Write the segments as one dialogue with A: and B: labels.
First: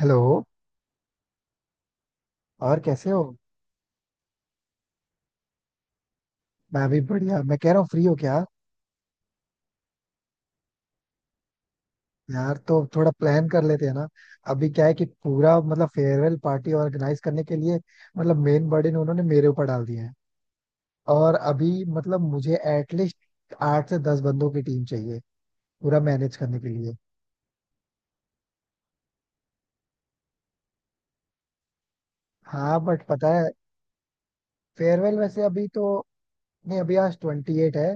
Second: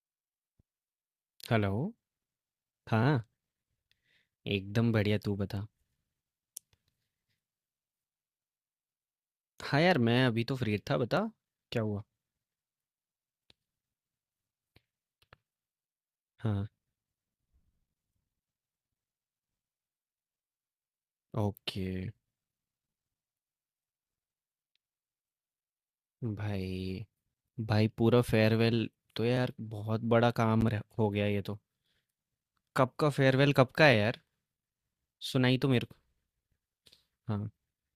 A: Hello.
B: Hello.
A: और कैसे
B: हाँ,
A: हो?
B: एकदम बढ़िया, तू बता।
A: मैं भी बढ़िया। मैं कह रहा हूँ फ्री हो क्या?
B: हाँ यार, मैं अभी तो फ्री था, बता, क्या हुआ?
A: यार तो थोड़ा प्लान कर लेते हैं ना। अभी क्या है कि पूरा मतलब फेयरवेल
B: हाँ।
A: पार्टी ऑर्गेनाइज करने के लिए, मतलब मेन बर्डन उन्होंने मेरे ऊपर डाल दिया है। और अभी,
B: ओके।
A: मतलब मुझे एटलीस्ट 8 से 10 बंदों की टीम चाहिए पूरा मैनेज करने के लिए।
B: भाई भाई, पूरा फेयरवेल, तो यार बहुत बड़ा काम हो गया ये तो।
A: हाँ
B: कब
A: बट
B: का
A: पता है,
B: फेयरवेल, कब का है यार,
A: फेयरवेल वैसे
B: सुनाई
A: अभी
B: तो
A: तो
B: मेरे को।
A: नहीं। अभी आज
B: हाँ।
A: 28 है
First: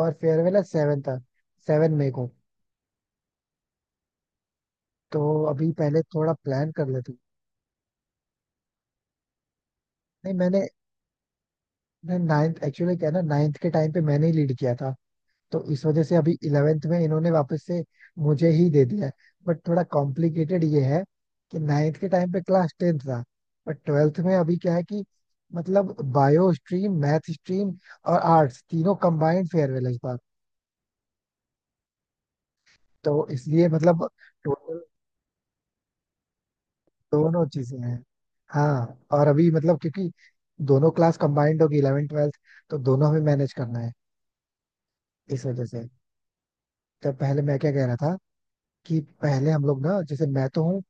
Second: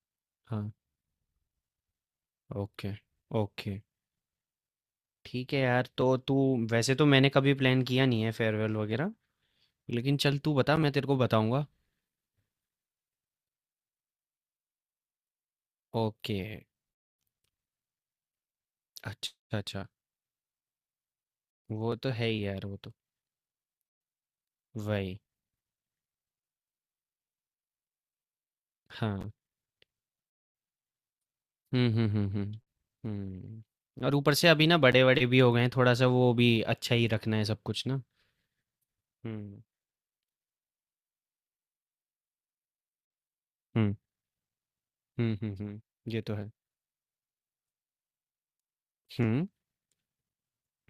A: और फेयरवेल है
B: हाँ।
A: 7 तक, 7 मई को।
B: Okay okay.
A: तो
B: ठीक है
A: अभी
B: यार,
A: पहले
B: तो
A: थोड़ा
B: तू,
A: प्लान कर
B: वैसे तो
A: लेते हैं।
B: मैंने कभी प्लान किया नहीं है फेयरवेल वगैरह, लेकिन
A: नहीं,
B: चल तू बता, मैं तेरे को बताऊंगा।
A: मैं 9th एक्चुअली क्या है ना, 9th के टाइम पे मैंने ही लीड किया था, तो इस वजह से अभी
B: ओके।
A: 11th में इन्होंने वापस से मुझे ही दे दिया है।
B: अच्छा
A: बट थोड़ा
B: अच्छा।
A: कॉम्प्लिकेटेड ये है कि
B: वो
A: 9th के
B: तो है
A: टाइम पे
B: ही यार,
A: क्लास
B: वो तो
A: 10th था, बट 12th में अभी क्या है कि
B: वही।
A: मतलब बायो स्ट्रीम, मैथ स्ट्रीम और आर्ट्स तीनों
B: हाँ।
A: कंबाइंड फेयरवेल है इस बार।
B: हुँ, हुँ, हुँ, हुँ।
A: तो इसलिए
B: हुँ,
A: मतलब
B: और ऊपर से अभी ना
A: टोटल
B: बड़े-वड़े भी हो गए हैं, थोड़ा-सा वो भी अच्छा ही रखना है
A: दोनों
B: सब
A: चीजें
B: कुछ ना।
A: हैं। हाँ, और अभी
B: हुँ,
A: मतलब क्योंकि दोनों क्लास कंबाइंड होगी, 11th 12th, तो दोनों में मैनेज करना है
B: हुँ, हुँ,
A: इस
B: हुँ,
A: वजह
B: हुँ,
A: से।
B: ये तो है।
A: तो पहले मैं क्या कह रहा था कि
B: हुँ,
A: पहले हम लोग ना, जैसे मैं तो हूँ,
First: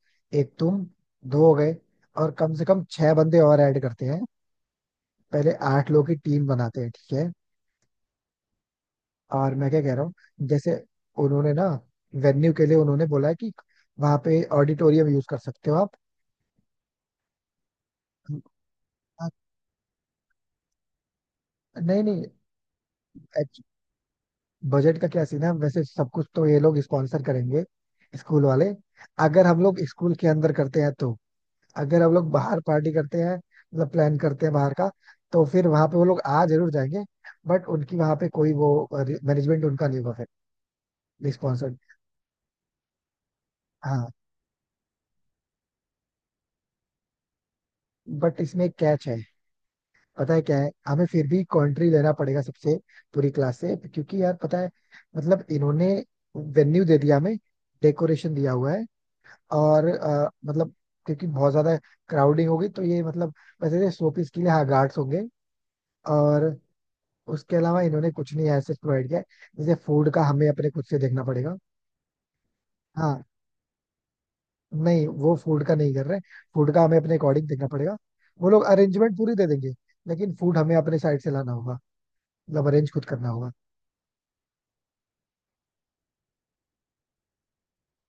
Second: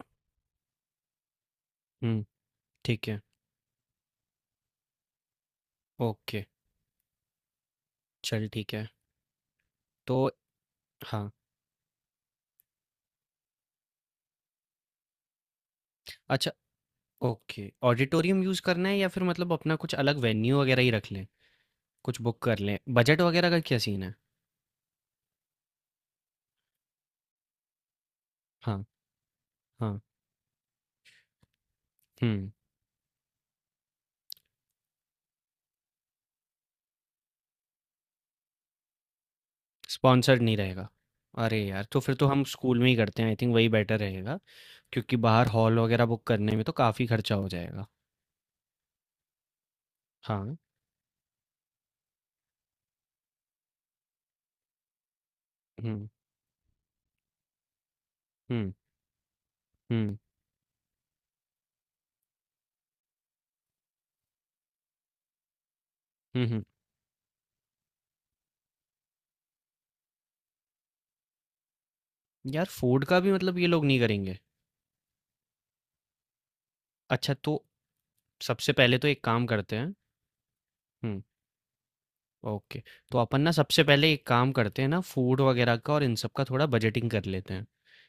A: एक तुम, दो हो गए,
B: हुँ,
A: और कम से कम
B: ठीक
A: छह
B: है,
A: बंदे और ऐड करते हैं, पहले 8 लोग की
B: ओके,
A: टीम बनाते हैं, ठीक है।
B: चल ठीक है।
A: और मैं क्या कह रहा
B: तो
A: हूँ, जैसे
B: हाँ,
A: उन्होंने ना वेन्यू के लिए उन्होंने बोला है कि वहां पे ऑडिटोरियम यूज कर सकते हो आप।
B: अच्छा। ओके, ऑडिटोरियम यूज़ करना है, या फिर
A: आप-
B: मतलब अपना कुछ अलग वेन्यू वगैरह ही रख लें?
A: नहीं
B: कुछ
A: नहीं।
B: बुक कर लें, बजट वगैरह का क्या सीन है?
A: बजट का क्या सीन है? वैसे सब कुछ तो ये लोग स्पॉन्सर करेंगे, स्कूल वाले।
B: हाँ,
A: अगर हम लोग
B: हाँ,
A: स्कूल के अंदर करते हैं तो, अगर हम लोग
B: हुँ,
A: बाहर पार्टी करते हैं, मतलब प्लान करते हैं बाहर का, तो फिर वहां पे वो लोग आ जरूर जाएंगे, बट उनकी वहां पे कोई वो मैनेजमेंट उनका नहीं होगा फिर,
B: स्पॉन्सर्ड नहीं रहेगा। अरे
A: रिस्पॉन्सिबल।
B: यार! तो फिर तो हम स्कूल में ही करते हैं, आई थिंक वही बेटर
A: हाँ
B: रहेगा। क्योंकि बाहर हॉल वगैरह बुक करने में तो काफ़ी खर्चा हो जाएगा।
A: बट इसमें एक कैच है, पता है
B: हाँ।
A: क्या है, हमें फिर भी कंट्री लेना पड़ेगा सबसे, पूरी क्लास से, क्योंकि यार पता है मतलब इन्होंने
B: हुँ,
A: वेन्यू दे दिया हमें, डेकोरेशन दिया हुआ
B: हुँ,
A: है, और
B: हुँ,
A: मतलब क्योंकि बहुत ज्यादा क्राउडिंग होगी तो ये मतलब, वैसे शोपीस के लिए हाँ गार्ड्स होंगे,
B: हुँ,
A: और
B: हुँ।
A: उसके अलावा इन्होंने कुछ नहीं ऐसे प्रोवाइड किया है। जैसे फूड का हमें अपने खुद से देखना पड़ेगा।
B: यार, फूड का
A: हाँ,
B: भी मतलब ये लोग नहीं करेंगे?
A: नहीं वो फूड का नहीं कर रहे, फूड का हमें अपने
B: अच्छा,
A: अकॉर्डिंग
B: तो
A: देखना पड़ेगा। वो लोग
B: सबसे पहले तो
A: अरेंजमेंट
B: एक
A: पूरी
B: काम
A: दे देंगे,
B: करते हैं।
A: लेकिन फूड हमें अपने साइड
B: हुँ,
A: से लाना होगा, मतलब
B: ओके।
A: अरेंज खुद
B: तो
A: करना
B: अपन
A: होगा।
B: ना सबसे पहले एक काम करते हैं ना, फूड वगैरह का और इन सब का थोड़ा बजटिंग कर लेते हैं।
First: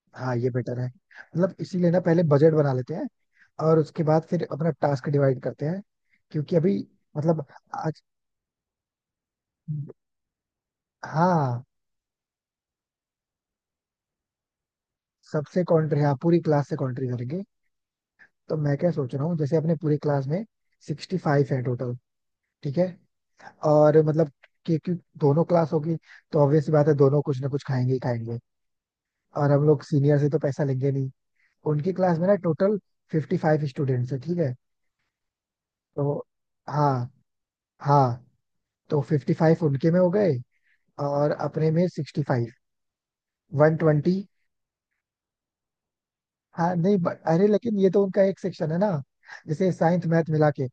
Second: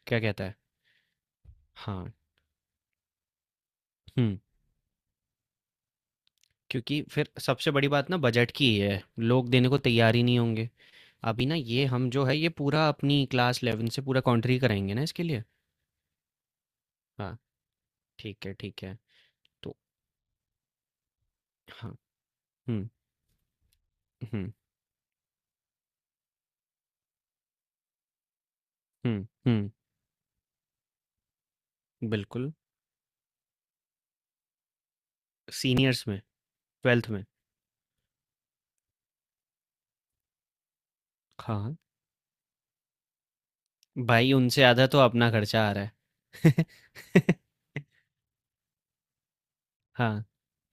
B: क्या
A: हाँ
B: कहता
A: ये
B: है?
A: बेटर है, मतलब इसीलिए ना
B: हाँ।
A: पहले बजट बना लेते हैं और उसके बाद
B: हुँ,
A: फिर अपना टास्क डिवाइड करते हैं, क्योंकि अभी
B: क्योंकि फिर
A: मतलब
B: सबसे बड़ी
A: आज,
B: बात ना बजट की ही है। लोग देने को तैयार ही नहीं होंगे। अभी ना
A: हाँ।
B: ये हम जो है ये पूरा अपनी क्लास 11 से पूरा कॉन्ट्री कराएँगे ना इसके लिए।
A: सबसे कॉन्ट्री, हाँ, पूरी क्लास से कॉन्ट्री
B: हाँ,
A: करेंगे।
B: ठीक है,
A: तो मैं
B: ठीक
A: क्या
B: है।
A: सोच रहा हूँ, जैसे अपने
B: तो
A: पूरी क्लास में 65 है टोटल,
B: हाँ।
A: ठीक है।
B: हुँ,
A: और मतलब
B: हुँ,
A: क्योंकि दोनों क्लास होगी तो ऑब्वियस सी बात है, दोनों कुछ ना कुछ खाएंगे ही खाएंगे,
B: हुँ,
A: और हम
B: हुँ,
A: लोग सीनियर से तो पैसा लेंगे नहीं। उनकी क्लास में ना
B: बिल्कुल।
A: टोटल 55 स्टूडेंट्स है, ठीक है,
B: सीनियर्स
A: तो,
B: में, 12th
A: हाँ,
B: में।
A: हाँ, तो 55 उनके में हो गए और अपने
B: हाँ,
A: में 65, 120।
B: भाई उनसे आधा तो अपना खर्चा आ रहा है।
A: हाँ नहीं अरे, लेकिन ये तो उनका एक सेक्शन है ना, जैसे साइंस
B: हाँ,
A: मैथ मिला के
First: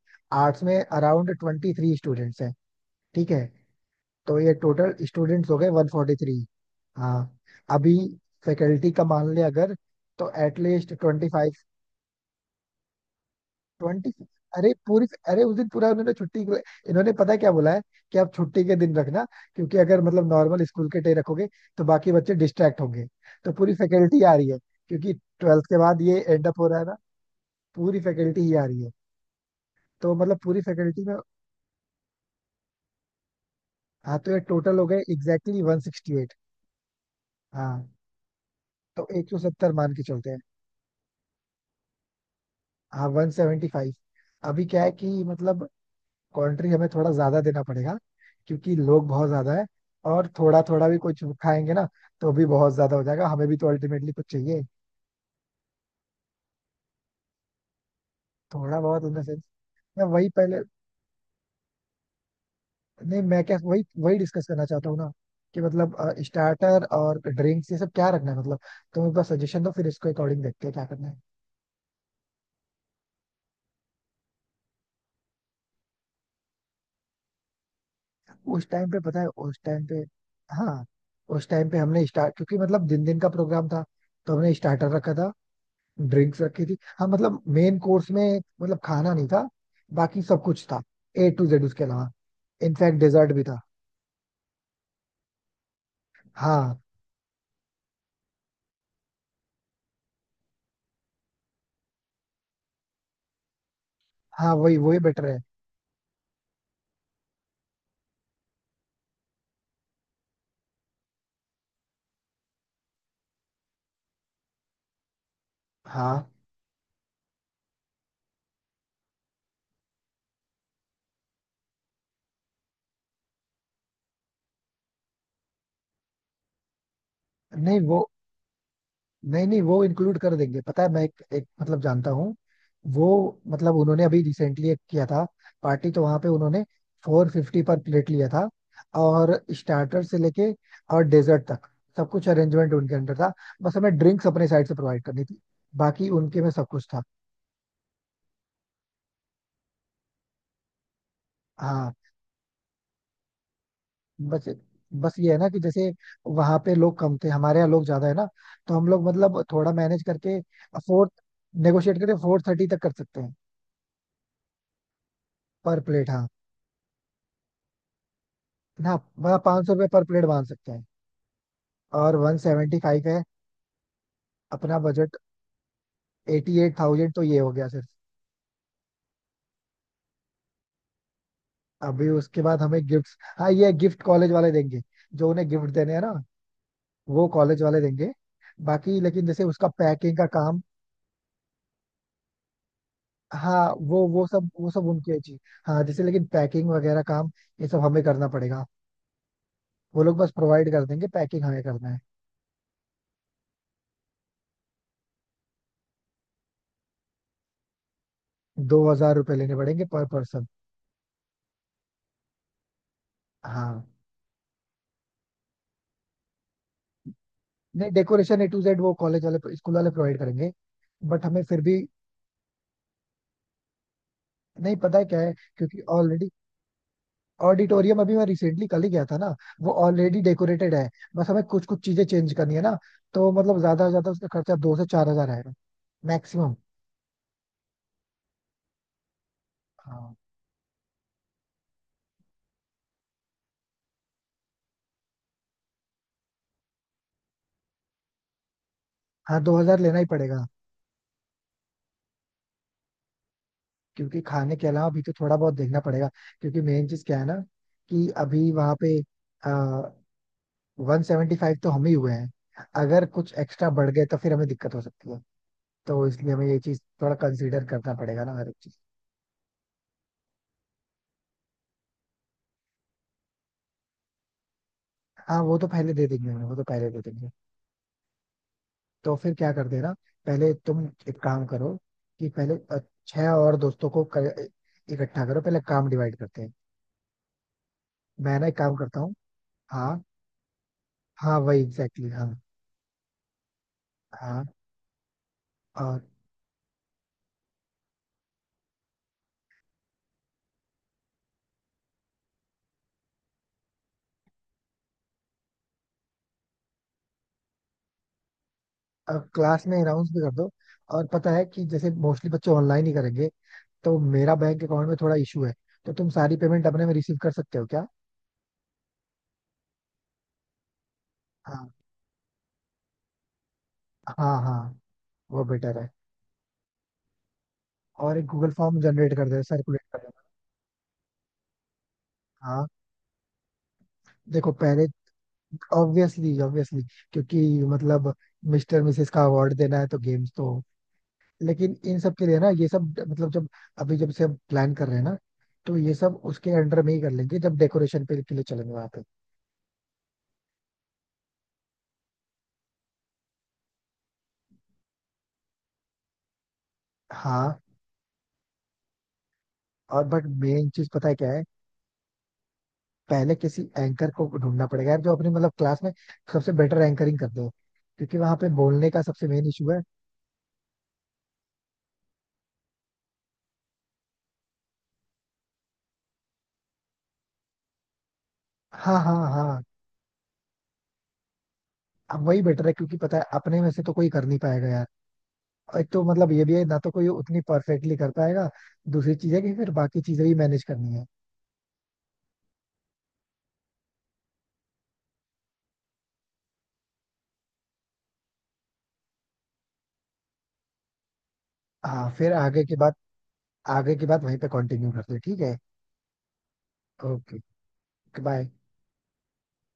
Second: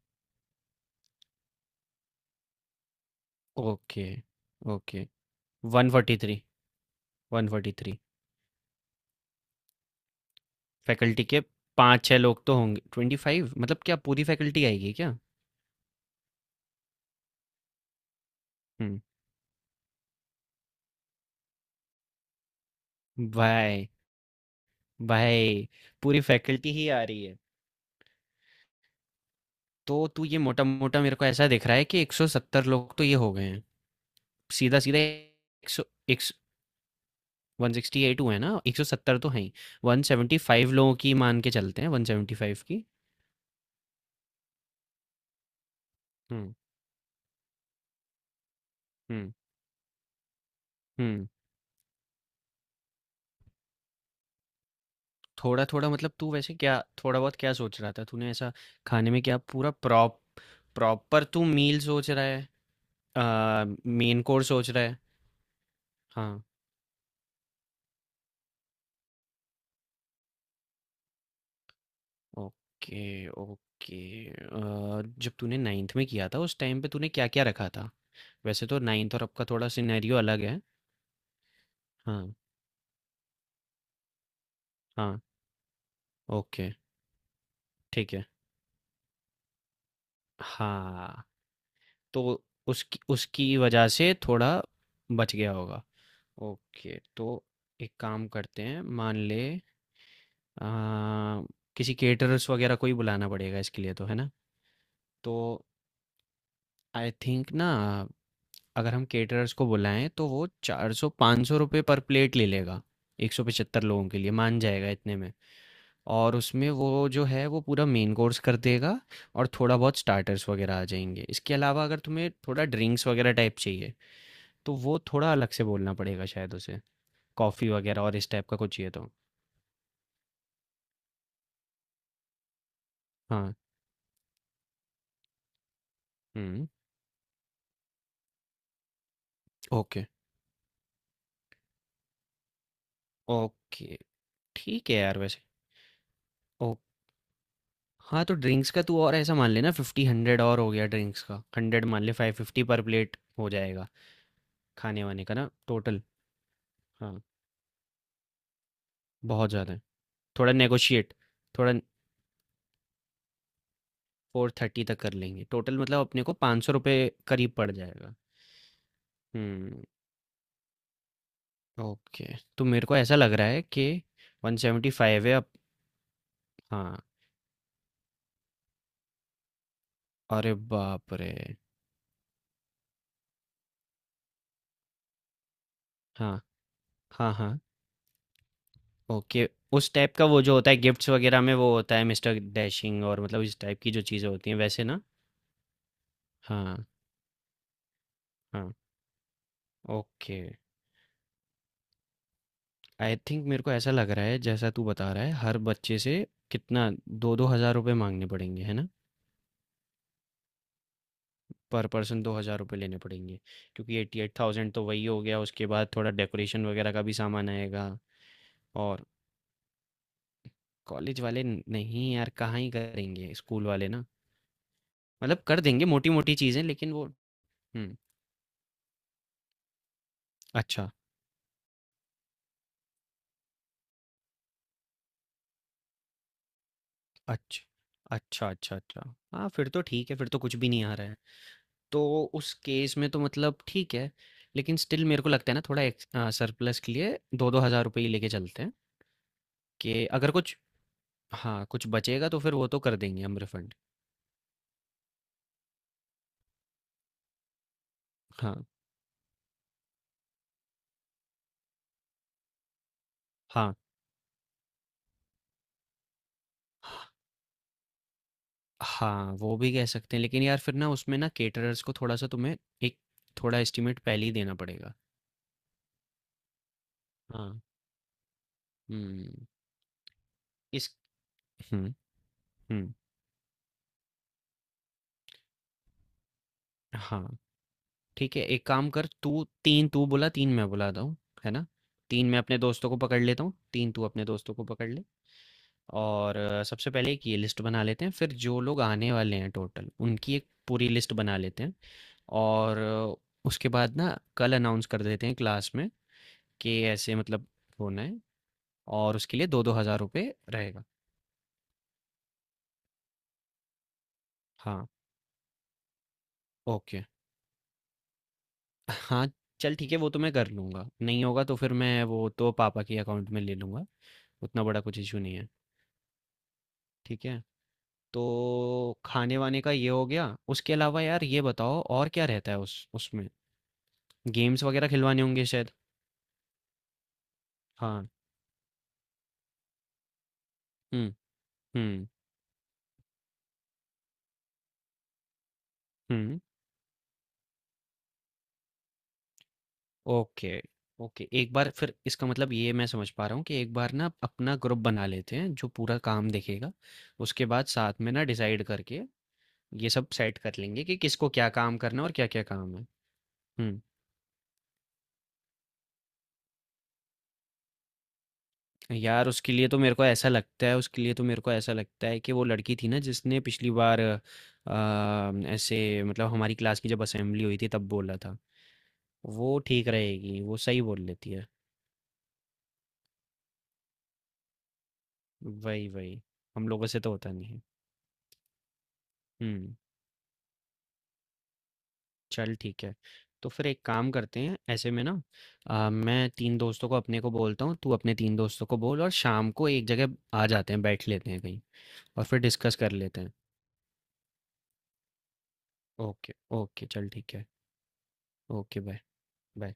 A: आर्ट्स में अराउंड 23 स्टूडेंट्स हैं, ठीक है।
B: ओके,
A: तो ये टोटल
B: ओके।
A: स्टूडेंट्स हो गए 143।
B: 143,
A: हाँ, अभी
B: 143
A: फैकल्टी का मान ले अगर, तो एटलीस्ट
B: फैकल्टी के
A: 25,
B: 5-6 लोग तो होंगे, 25 मतलब, क्या
A: 20।
B: पूरी फैकल्टी
A: अरे
B: आएगी
A: पूरी,
B: क्या?
A: अरे उस दिन पूरा उन्होंने इन्होंने पता है क्या बोला है कि आप छुट्टी के दिन
B: हुँ,
A: रखना, क्योंकि अगर मतलब नॉर्मल स्कूल के डे रखोगे तो बाकी बच्चे डिस्ट्रैक्ट होंगे। तो पूरी
B: भाई,
A: फैकल्टी आ रही है, क्योंकि 12th
B: भाई
A: के बाद ये
B: पूरी
A: एंड अप हो
B: फैकल्टी
A: रहा है
B: ही
A: ना,
B: आ रही है।
A: पूरी फैकल्टी ही आ रही है।
B: तो
A: तो
B: तू
A: मतलब
B: ये
A: पूरी
B: मोटा-मोटा
A: फैकल्टी में,
B: मेरे को ऐसा दिख रहा है कि 170 लोग तो ये हो गए हैं।
A: हाँ, तो ये टोटल हो गए
B: सीधा-सीधा
A: एग्जैक्टली
B: 100, एक
A: 168।
B: सौ
A: हाँ,
B: 168 हुए ना,
A: तो
B: 170 तो हैं ही,
A: 170 मान के चलते हैं।
B: 175 लोगों की मान के चलते हैं, 175 की।
A: हाँ, 175। अभी क्या है कि मतलब
B: हम्म।
A: कंट्री हमें थोड़ा ज्यादा देना पड़ेगा क्योंकि लोग बहुत
B: हम्म
A: ज्यादा है, और थोड़ा थोड़ा भी कुछ
B: हम्म
A: खाएंगे ना तो भी बहुत ज्यादा हो जाएगा, हमें भी तो अल्टीमेटली कुछ चाहिए।
B: थोड़ा थोड़ा मतलब, तू वैसे क्या थोड़ा बहुत क्या सोच रहा था तूने ऐसा,
A: थोड़ा बहुत
B: खाने
A: इन
B: में,
A: द
B: क्या
A: सेंस,
B: पूरा
A: मैं वही पहले,
B: प्रॉपर, तू मील सोच रहा है?
A: नहीं मैं क्या
B: आ,
A: वही वही
B: मेन
A: डिस्कस
B: कोर्स
A: करना
B: सोच रहा
A: चाहता हूँ
B: है?
A: ना, कि मतलब
B: हाँ।
A: स्टार्टर और ड्रिंक्स ये सब क्या रखना है मतलब, तुम एक बार सजेशन दो फिर इसको अकॉर्डिंग देखते हैं क्या करना है।
B: Okay okay. जब तूने नाइन्थ में किया था उस टाइम पे तूने क्या क्या रखा था, वैसे
A: उस
B: तो
A: टाइम पे
B: नाइन्थ
A: पता
B: और
A: है
B: अब का
A: उस
B: थोड़ा
A: टाइम पे,
B: सिनेरियो अलग है।
A: हाँ, उस टाइम पे हमने
B: हाँ,
A: स्टार्ट क्योंकि मतलब दिन दिन का प्रोग्राम था, तो हमने स्टार्टर रखा
B: हाँ,
A: था, ड्रिंक्स रखी
B: ओके,
A: थी, हाँ मतलब मेन कोर्स
B: ठीक है।
A: में, मतलब खाना नहीं था, बाकी सब कुछ था,
B: हाँ,
A: ए टू जेड। उसके अलावा
B: तो
A: इनफैक्ट
B: उसकी
A: डेजर्ट भी
B: उसकी
A: था।
B: वजह से थोड़ा बच गया होगा।
A: हाँ,
B: ओके, तो एक काम करते हैं, मान ले, आ, किसी केटरर्स वगैरह को ही बुलाना पड़ेगा इसके लिए, तो है ना?
A: हाँ, वही वही बेटर
B: तो
A: है।
B: आई थिंक ना, अगर हम केटरर्स को बुलाएं, तो वो 400-500 रुपये पर प्लेट ले लेगा, 175 लोगों के लिए मान जाएगा इतने में।
A: हाँ,
B: और उसमें वो जो है वो पूरा मेन कोर्स कर देगा, और थोड़ा बहुत स्टार्टर्स वगैरह आ जाएंगे। इसके अलावा अगर तुम्हें थोड़ा ड्रिंक्स वगैरह टाइप चाहिए, तो वो थोड़ा अलग से बोलना पड़ेगा शायद उसे, कॉफ़ी
A: नहीं
B: वग़ैरह
A: वो,
B: और इस टाइप का कुछ चाहिए तो।
A: नहीं नहीं वो इंक्लूड कर देंगे, पता है, मैं एक मतलब जानता हूँ वो।
B: हाँ।
A: मतलब उन्होंने अभी रिसेंटली एक किया था पार्टी, तो वहां पे उन्होंने
B: हुँ।
A: 450 पर प्लेट लिया था, और
B: ओके।
A: स्टार्टर से लेके और डेजर्ट तक सब कुछ अरेंजमेंट उनके अंडर था। बस हमें
B: ओके,
A: ड्रिंक्स अपने साइड से
B: ठीक है
A: प्रोवाइड
B: यार
A: करनी थी,
B: वैसे।
A: बाकी उनके में सब
B: ओ
A: कुछ था।
B: हाँ, तो ड्रिंक्स का तू और ऐसा मान ले ना 50-100 और हो गया ड्रिंक्स का, 100
A: हाँ
B: मान ले, 550 पर प्लेट हो जाएगा,
A: बस बस
B: खाने-वाने
A: ये
B: का
A: है ना
B: ना
A: कि जैसे
B: टोटल।
A: वहां पे लोग कम
B: हाँ,
A: थे, हमारे यहाँ लोग ज्यादा है ना, तो हम लोग मतलब
B: बहुत
A: थोड़ा
B: ज़्यादा है।
A: मैनेज करके,
B: थोड़ा
A: फोर
B: नेगोशिएट, थोड़ा
A: नेगोशिएट करके 430 तक कर सकते हैं
B: 430 तक कर लेंगे, टोटल
A: पर
B: मतलब
A: प्लेट।
B: अपने
A: हाँ
B: को ₹500 करीब पड़ जाएगा।
A: ना, मतलब पाँच सौ
B: हुँ,
A: रुपये पर प्लेट बांध सकते हैं। और
B: ओके।
A: वन
B: तो
A: सेवेंटी
B: मेरे को
A: फाइव
B: ऐसा
A: है
B: लग रहा है कि
A: अपना बजट,
B: 175 है अब।
A: एटी एट
B: हाँ,
A: थाउजेंड तो ये हो गया सिर्फ।
B: अरे बाप रे!
A: अभी उसके बाद हमें गिफ्ट, हाँ ये गिफ्ट कॉलेज वाले देंगे, जो उन्हें गिफ्ट देने हैं ना,
B: हाँ,
A: वो
B: हाँ, हाँ।
A: कॉलेज वाले देंगे। बाकी लेकिन जैसे
B: ओके,
A: उसका
B: उस टाइप
A: पैकिंग
B: का
A: का
B: वो जो
A: काम,
B: होता है गिफ्ट्स वगैरह में, वो होता है मिस्टर डैशिंग, और मतलब इस
A: हाँ
B: टाइप की जो
A: वो
B: चीज़ें
A: सब
B: होती हैं
A: वो
B: वैसे,
A: सब
B: ना?
A: उनकी है चीज। हाँ, जैसे लेकिन पैकिंग
B: हाँ,
A: वगैरह काम, ये सब हमें करना पड़ेगा,
B: हाँ।
A: वो लोग बस
B: ओके,
A: प्रोवाइड कर देंगे, पैकिंग हमें करना है।
B: आई थिंक मेरे को ऐसा लग रहा है जैसा तू बता रहा है, हर बच्चे से कितना, 2-2 हज़ार रुपए माँगने पड़ेंगे, है
A: दो
B: ना?
A: हजार रुपये लेने पड़ेंगे पर पर्सन।
B: पर पर्सन 2 हज़ार रुपए लेने पड़ेंगे,
A: हाँ,
B: क्योंकि 88,000 तो वही हो गया, उसके बाद थोड़ा डेकोरेशन वगैरह का भी सामान आएगा।
A: नहीं डेकोरेशन ए टू जेड वो
B: और
A: कॉलेज वाले स्कूल वाले प्रोवाइड करेंगे।
B: कॉलेज
A: बट हमें
B: वाले,
A: फिर भी,
B: नहीं यार, कहाँ ही करेंगे, स्कूल वाले ना।
A: नहीं पता है क्या है,
B: मतलब कर
A: क्योंकि
B: देंगे
A: ऑलरेडी
B: मोटी-मोटी चीज़ें लेकिन वो। हुँ।
A: ऑडिटोरियम, अभी मैं रिसेंटली कल ही गया था ना, वो ऑलरेडी डेकोरेटेड है,
B: अच्छा,
A: बस हमें कुछ कुछ चीजें चेंज करनी है ना, तो मतलब ज्यादा से ज्यादा उसका खर्चा 2 से 4 हजार आएगा, मैक्सिमम।
B: अच्छ अच्छा, अच्छा, अच्छा। हाँ, फिर तो ठीक
A: हाँ,
B: है, फिर तो कुछ भी नहीं आ रहा है। तो उस केस में तो मतलब ठीक है, लेकिन स्टिल मेरे को लगता है ना, थोड़ा सरप्लस के लिए 2-2 हज़ार रुपए ही लेके चलते हैं,
A: हाँ, 2,000 लेना ही
B: कि अगर
A: पड़ेगा,
B: कुछ, हाँ, कुछ बचेगा तो फिर वो तो कर देंगे हम रिफंड।
A: क्योंकि खाने के अलावा भी तो थोड़ा बहुत देखना पड़ेगा, क्योंकि मेन चीज क्या है ना, कि अभी
B: हाँ,
A: वहां पे 175 तो हम ही हुए हैं, अगर कुछ एक्स्ट्रा
B: हाँ।
A: बढ़ गए तो फिर हमें दिक्कत हो सकती है, तो इसलिए हमें ये चीज थोड़ा कंसीडर करना पड़ेगा ना, हर एक चीज।
B: हाँ, वो भी कह सकते हैं, लेकिन यार फिर ना उसमें ना कैटरर्स को थोड़ा-सा तुम्हें, एक थोड़ा एस्टीमेट पहले ही देना पड़ेगा।
A: हाँ, वो तो पहले दे देंगे हमें, वो तो पहले दे देंगे।
B: हाँ।
A: तो फिर
B: हुँ,
A: क्या करते हैं ना, पहले तुम
B: इस
A: एक काम करो,
B: हुँ,
A: कि पहले
B: हुँ।
A: 6 और दोस्तों को इकट्ठा करो, पहले काम डिवाइड करते हैं।
B: हाँ, ठीक
A: मैं
B: है,
A: ना एक
B: एक
A: काम
B: काम
A: करता
B: कर
A: हूँ।
B: तू, 3
A: हाँ,
B: तू बोला, 3 मैं बुलाता हूँ,
A: हाँ,
B: है
A: वही
B: ना?
A: एग्जैक्टली
B: 3
A: exactly,
B: मैं अपने दोस्तों को पकड़ लेता हूँ, 3 तू अपने
A: हाँ
B: दोस्तों को पकड़ ले,
A: हाँ।
B: और सबसे पहले एक ये लिस्ट बना लेते हैं, फिर जो लोग आने वाले हैं टोटल, उनकी एक पूरी लिस्ट बना लेते हैं, और उसके बाद ना कल अनाउंस कर देते हैं क्लास में, कि ऐसे मतलब होना है, और
A: अब
B: उसके लिए
A: क्लास
B: 2-2
A: में
B: हज़ार
A: राउंड भी कर
B: रुपये
A: दो,
B: रहेगा।
A: और पता है कि जैसे मोस्टली बच्चे ऑनलाइन ही करेंगे, तो मेरा बैंक
B: हाँ,
A: अकाउंट में थोड़ा इशू है, तो तुम सारी पेमेंट अपने में
B: ओके।
A: रिसीव कर सकते हो क्या?
B: हाँ, चल ठीक है, वो तो मैं कर लूँगा, नहीं होगा तो
A: हाँ,
B: फिर मैं वो तो पापा के अकाउंट में ले लूँगा,
A: हाँ हाँ,
B: उतना बड़ा कुछ इश्यू नहीं
A: वो
B: है,
A: बेटर है।
B: ठीक है?
A: और
B: तो
A: एक गूगल फॉर्म जनरेट कर देना,
B: खाने-वाने का
A: सर्कुलेट
B: ये
A: कर
B: हो
A: देना।
B: गया, उसके अलावा यार ये बताओ और क्या रहता है
A: हाँ,
B: उस उसमें?
A: देखो
B: गेम्स
A: पहले,
B: वगैरह खिलवाने होंगे शायद?
A: ऑब्वियसली ऑब्वियसली, क्योंकि
B: हाँ।
A: मतलब मिस्टर मिसेस का अवार्ड देना है, तो गेम्स तो हो।
B: हुँ,
A: लेकिन इन
B: हुँ,
A: सब के लिए ना ये सब मतलब जब, अभी जब से हम प्लान कर रहे हैं ना, तो ये सब
B: हुँ।
A: उसके अंडर में ही कर लेंगे जब डेकोरेशन पे के लिए चलेंगे वहां पे।
B: Okay, okay. एक बार फिर इसका मतलब ये मैं समझ पा रहा हूँ कि एक बार ना अपना ग्रुप बना लेते हैं जो पूरा काम देखेगा। उसके
A: हाँ,
B: बाद साथ में ना डिसाइड करके ये
A: और
B: सब
A: बट
B: सेट कर
A: मेन
B: लेंगे
A: चीज
B: कि
A: पता है
B: किसको
A: क्या है,
B: क्या काम करना है और क्या-क्या काम है।
A: पहले किसी
B: हुँ।
A: एंकर को ढूंढना पड़ेगा यार, जो अपनी मतलब क्लास में सबसे बेटर एंकरिंग कर दे, क्योंकि वहां पे बोलने का सबसे
B: यार
A: मेन
B: उसके लिए
A: इशू
B: तो
A: है।
B: मेरे को ऐसा लगता है उसके लिए तो मेरे को ऐसा लगता है कि वो लड़की थी ना जिसने पिछली बार, ऐसे मतलब हमारी क्लास की जब असेंबली हुई थी तब बोला था,
A: हाँ, हाँ,
B: वो
A: हाँ,
B: ठीक रहेगी, वो सही बोल लेती है।
A: अब वही बेटर है, क्योंकि पता है अपने में से तो कोई कर नहीं पाएगा यार, और
B: वही
A: एक तो
B: वही।
A: मतलब ये भी है
B: हम
A: ना
B: लोगों
A: तो
B: से
A: कोई
B: तो होता
A: उतनी
B: नहीं है।
A: परफेक्टली कर पाएगा, दूसरी चीज है कि फिर
B: हम्म,
A: बाकी चीजें भी मैनेज करनी है।
B: चल ठीक है, तो फिर एक काम करते हैं ऐसे में ना, मैं तीन दोस्तों को अपने को बोलता हूँ, तू अपने तीन दोस्तों को बोल, और शाम को एक जगह आ जाते हैं, बैठ लेते हैं कहीं,
A: हाँ,
B: और
A: फिर
B: फिर
A: आगे की
B: डिस्कस कर
A: बात,
B: लेते हैं।
A: आगे की बात वहीं पे कंटिन्यू करते हैं, ठीक है।
B: ओके, ओके, चल ठीक
A: ओके,
B: है।
A: बाय।
B: Okay, bye. बाय।